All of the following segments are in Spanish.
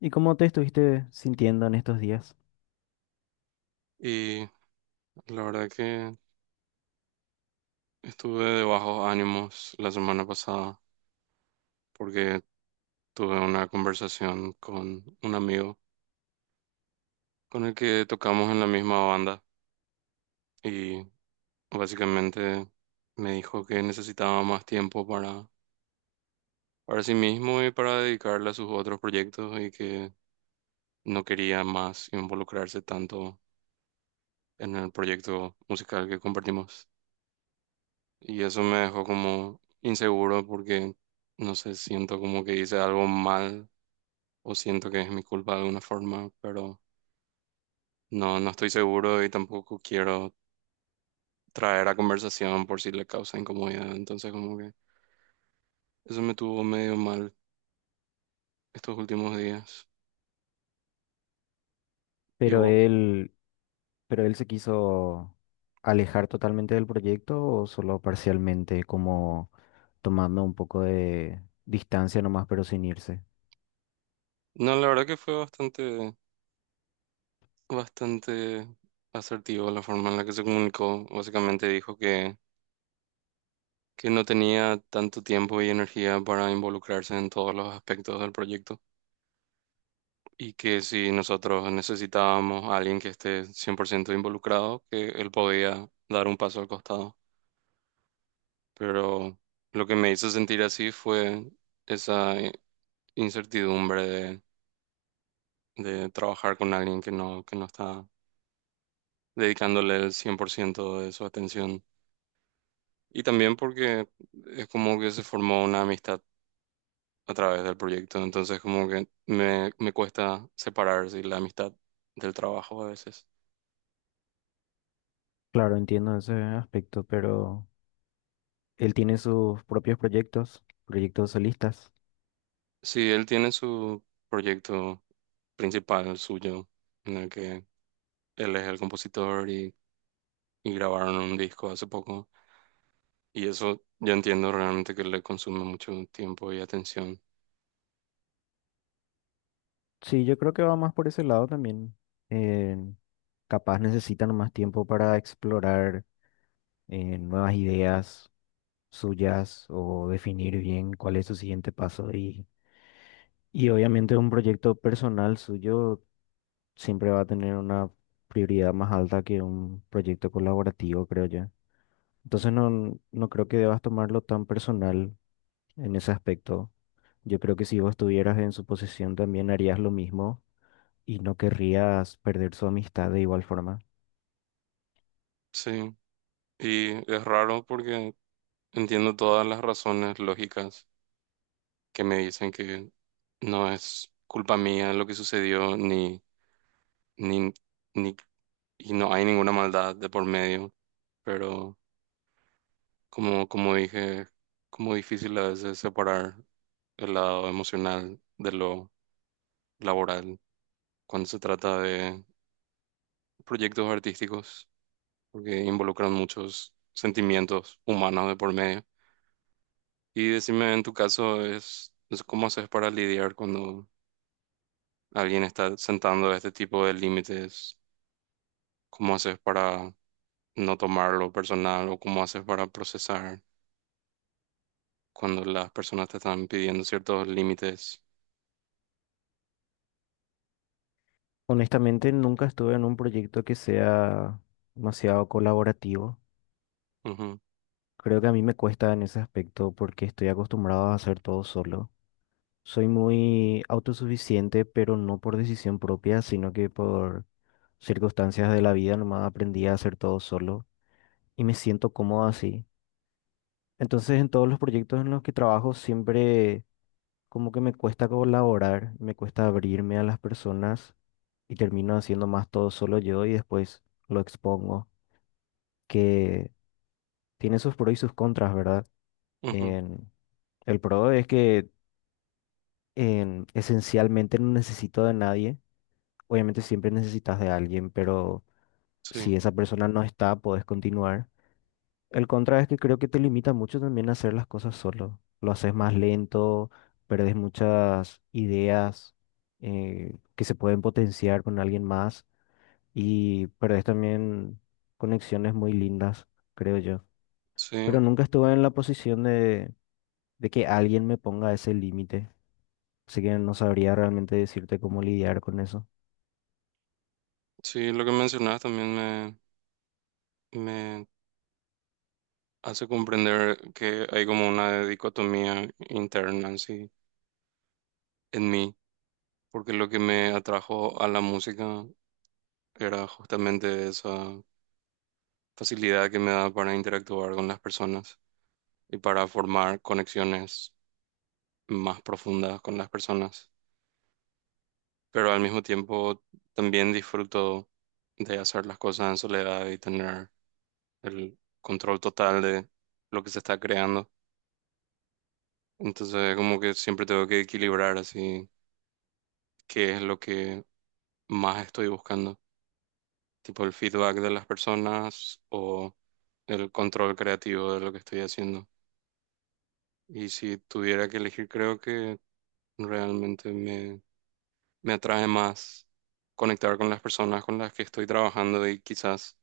¿Y cómo te estuviste sintiendo en estos días? Y la verdad que estuve de bajos ánimos la semana pasada porque tuve una conversación con un amigo con el que tocamos en la misma banda y básicamente me dijo que necesitaba más tiempo para sí mismo y para dedicarle a sus otros proyectos y que no quería más involucrarse tanto en el proyecto musical que compartimos. Y eso me dejó como inseguro porque, no sé, siento como que hice algo mal o siento que es mi culpa de alguna forma, pero no estoy seguro y tampoco quiero traer a conversación por si le causa incomodidad. Entonces, como que eso me tuvo medio mal estos últimos días. ¿Y ¿Pero vos? él, pero él se quiso alejar totalmente del proyecto o solo parcialmente, como tomando un poco de distancia nomás, pero sin irse? No, la verdad que fue bastante asertivo la forma en la que se comunicó. Básicamente dijo que no tenía tanto tiempo y energía para involucrarse en todos los aspectos del proyecto. Y que si nosotros necesitábamos a alguien que esté 100% involucrado, que él podía dar un paso al costado. Pero lo que me hizo sentir así fue esa incertidumbre de trabajar con alguien que que no está dedicándole el 100% de su atención. Y también porque es como que se formó una amistad a través del proyecto. Entonces como que me cuesta separar, sí, la amistad del trabajo a veces. Claro, entiendo ese aspecto, pero él tiene sus propios proyectos, proyectos solistas. Sí, él tiene su proyecto principal suyo, en el que él es el compositor y grabaron un disco hace poco. Y eso yo entiendo realmente que le consume mucho tiempo y atención. Sí, yo creo que va más por ese lado también. Eh, Capaz necesitan más tiempo para explorar nuevas ideas suyas o definir bien cuál es su siguiente paso y obviamente un proyecto personal suyo siempre va a tener una prioridad más alta que un proyecto colaborativo, creo yo. Entonces no, no creo que debas tomarlo tan personal en ese aspecto. Yo creo que si vos estuvieras en su posición también harías lo mismo y no querrías perder su amistad de igual forma. Sí, y es raro porque entiendo todas las razones lógicas que me dicen que no es culpa mía lo que sucedió, ni, ni, ni, y no hay ninguna maldad de por medio, pero como dije, como difícil a veces separar el lado emocional de lo laboral cuando se trata de proyectos artísticos, porque involucran muchos sentimientos humanos de por medio. Y decime, en tu caso, es cómo haces para lidiar cuando alguien está sentando este tipo de límites, cómo haces para no tomarlo personal o cómo haces para procesar cuando las personas te están pidiendo ciertos límites. Honestamente, nunca estuve en un proyecto que sea demasiado colaborativo. Ujú, Creo que a mí me cuesta en ese aspecto porque estoy acostumbrado a hacer todo solo. Soy muy autosuficiente, pero no por decisión propia, sino que por circunstancias de la vida nomás aprendí a hacer todo solo y me siento cómodo así. Entonces, en todos los proyectos en los que trabajo siempre como que me cuesta colaborar, me cuesta abrirme a las personas y termino haciendo más todo solo yo y después lo expongo, que tiene sus pros y sus contras, ¿verdad? ujú, En- el pro es que esencialmente no necesito de nadie. Obviamente siempre necesitas de alguien, pero sí, si esa persona no está, puedes continuar. El contra es que creo que te limita mucho también a hacer las cosas solo. Lo haces más lento, perdes muchas ideas que se pueden potenciar con alguien más y perdes también conexiones muy lindas, creo yo. Pero sí, nunca estuve en la posición de que alguien me ponga ese límite, así que no sabría realmente decirte cómo lidiar con eso. sí, lo que mencionas también me me hace comprender que hay como una dicotomía interna así en mí, porque lo que me atrajo a la música era justamente esa facilidad que me da para interactuar con las personas y para formar conexiones más profundas con las personas. Pero al mismo tiempo también disfruto de hacer las cosas en soledad y tener el control total de lo que se está creando. Entonces, como que siempre tengo que equilibrar así qué es lo que más estoy buscando, tipo el feedback de las personas o el control creativo de lo que estoy haciendo. Y si tuviera que elegir, creo que realmente me atrae más conectar con las personas con las que estoy trabajando y quizás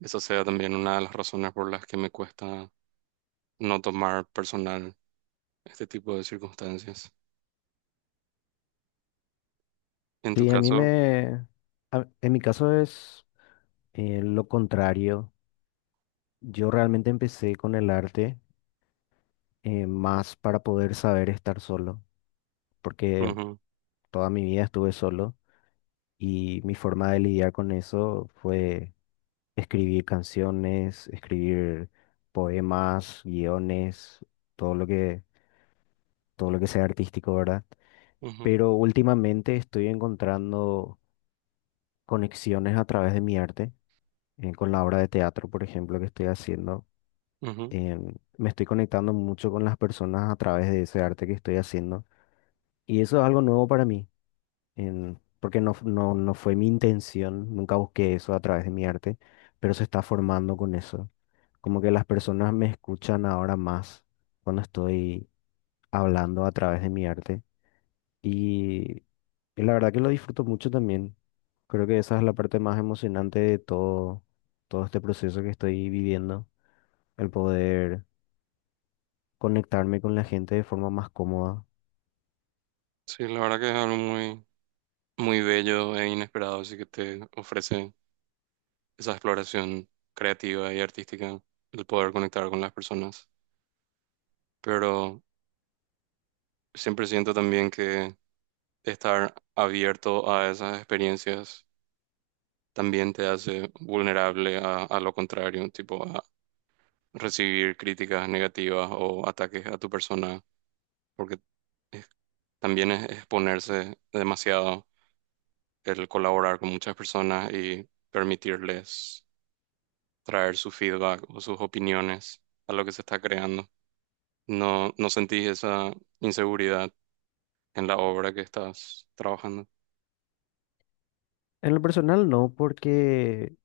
esa sea también una de las razones por las que me cuesta no tomar personal este tipo de circunstancias. En tu Sí, caso, en mi caso es lo contrario. Yo realmente empecé con el arte más para poder saber estar solo, porque ujú, toda mi vida estuve solo y mi forma de lidiar con eso fue escribir canciones, escribir poemas, guiones, todo lo que, todo lo que sea artístico, ¿verdad? ujú, Pero últimamente estoy encontrando conexiones a través de mi arte, con la obra de teatro, por ejemplo, que estoy haciendo. ujú. Me estoy conectando mucho con las personas a través de ese arte que estoy haciendo. Y eso es algo nuevo para mí, porque no, no fue mi intención, nunca busqué eso a través de mi arte, pero se está formando con eso. Como que las personas me escuchan ahora más cuando estoy hablando a través de mi arte. Y, y la verdad que lo disfruto mucho también. Creo que esa es la parte más emocionante de todo, todo este proceso que estoy viviendo, el poder conectarme con la gente de forma más cómoda. Sí, la verdad que es algo muy bello e inesperado, así que te ofrece esa exploración creativa y artística, el poder conectar con las personas. Pero siempre siento también que estar abierto a esas experiencias también te hace vulnerable a lo contrario, tipo a recibir críticas negativas o ataques a tu persona, porque es- también es exponerse demasiado el colaborar con muchas personas y permitirles traer su feedback o sus opiniones a lo que se está creando. ¿No no sentís esa inseguridad en la obra que estás trabajando? En lo personal no, porque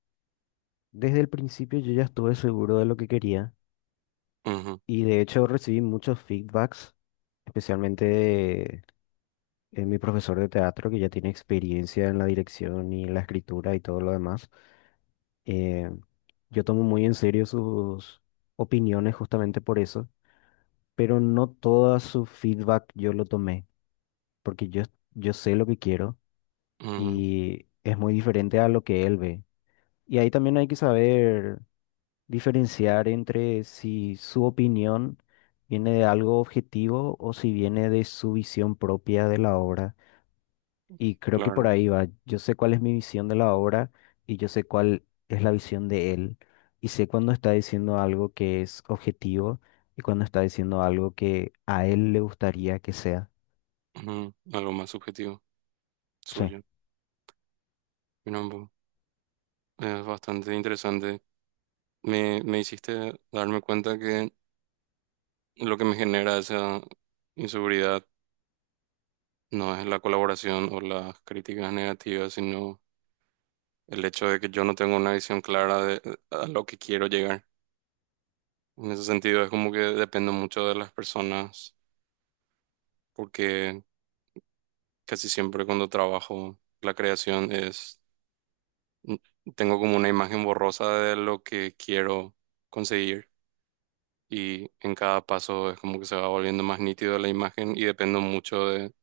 desde el principio yo ya estuve seguro de lo que quería Ujú, y de hecho recibí muchos feedbacks, especialmente de, mi profesor de teatro que ya tiene experiencia en la dirección y la escritura y todo lo demás. Eh, yo tomo muy en serio sus opiniones justamente por eso, pero no todo su feedback yo lo tomé, porque yo, yo sé lo que quiero ujú, y es muy diferente a lo que él ve. Y ahí también hay que saber diferenciar entre si su opinión viene de algo objetivo o si viene de su visión propia de la obra. Y creo que por claro, ahí va. Yo sé cuál es mi visión de la obra y yo sé cuál es la visión de él. Y sé cuando está diciendo algo que es objetivo y cuando está diciendo algo que a él le gustaría que sea. ujú, algo más subjetivo Sí, suyo. Mira, bo, es bastante interesante. Me hiciste darme cuenta que lo que me genera esa inseguridad no es la colaboración o las críticas negativas, sino el hecho de que yo no tengo una visión clara de a lo que quiero llegar. En ese sentido, es como que dependo mucho de las personas porque casi siempre cuando trabajo la creación es, tengo como una imagen borrosa de lo que quiero conseguir y en cada paso es como que se va volviendo más nítido la imagen y dependo mucho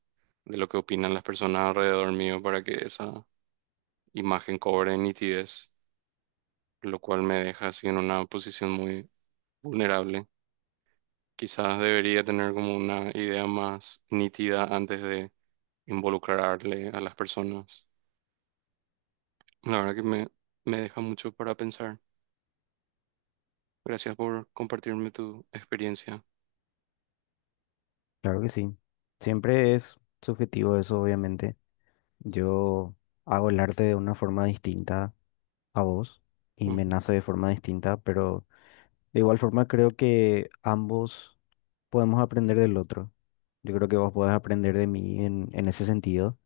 de lo que opinan las personas alrededor mío para que esa imagen cobre nitidez, lo cual me deja así en una posición muy vulnerable. Quizás debería tener como una idea más nítida antes de involucrarle a las personas. La verdad que me deja mucho para pensar. Gracias por compartirme tu experiencia. claro que sí. Siempre es subjetivo eso, obviamente. Yo hago el arte de una forma distinta a vos y me Ujú. nace de forma distinta, pero de igual forma creo que ambos podemos aprender del otro. Yo creo que vos podés aprender de mí en ese sentido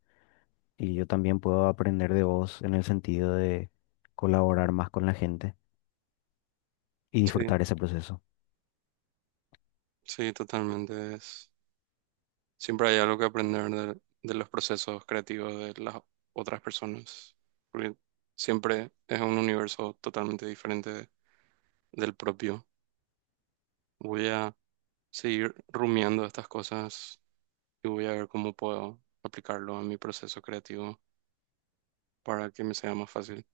y yo también puedo aprender de vos en el sentido de colaborar más con la gente y Sí, disfrutar ese proceso. sí, totalmente. Es, siempre hay algo que aprender de los procesos creativos de las otras personas, porque siempre es un universo totalmente diferente de- del propio. Voy a seguir rumiando estas cosas y voy a ver cómo puedo aplicarlo a mi proceso creativo para que me sea más fácil.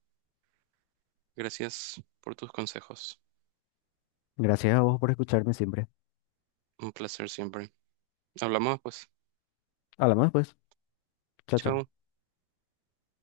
Gracias por tus consejos. Gracias a vos por escucharme siempre. Un placer siempre. Hablamos, pues. Hablamos después. Chao, chao. Chao.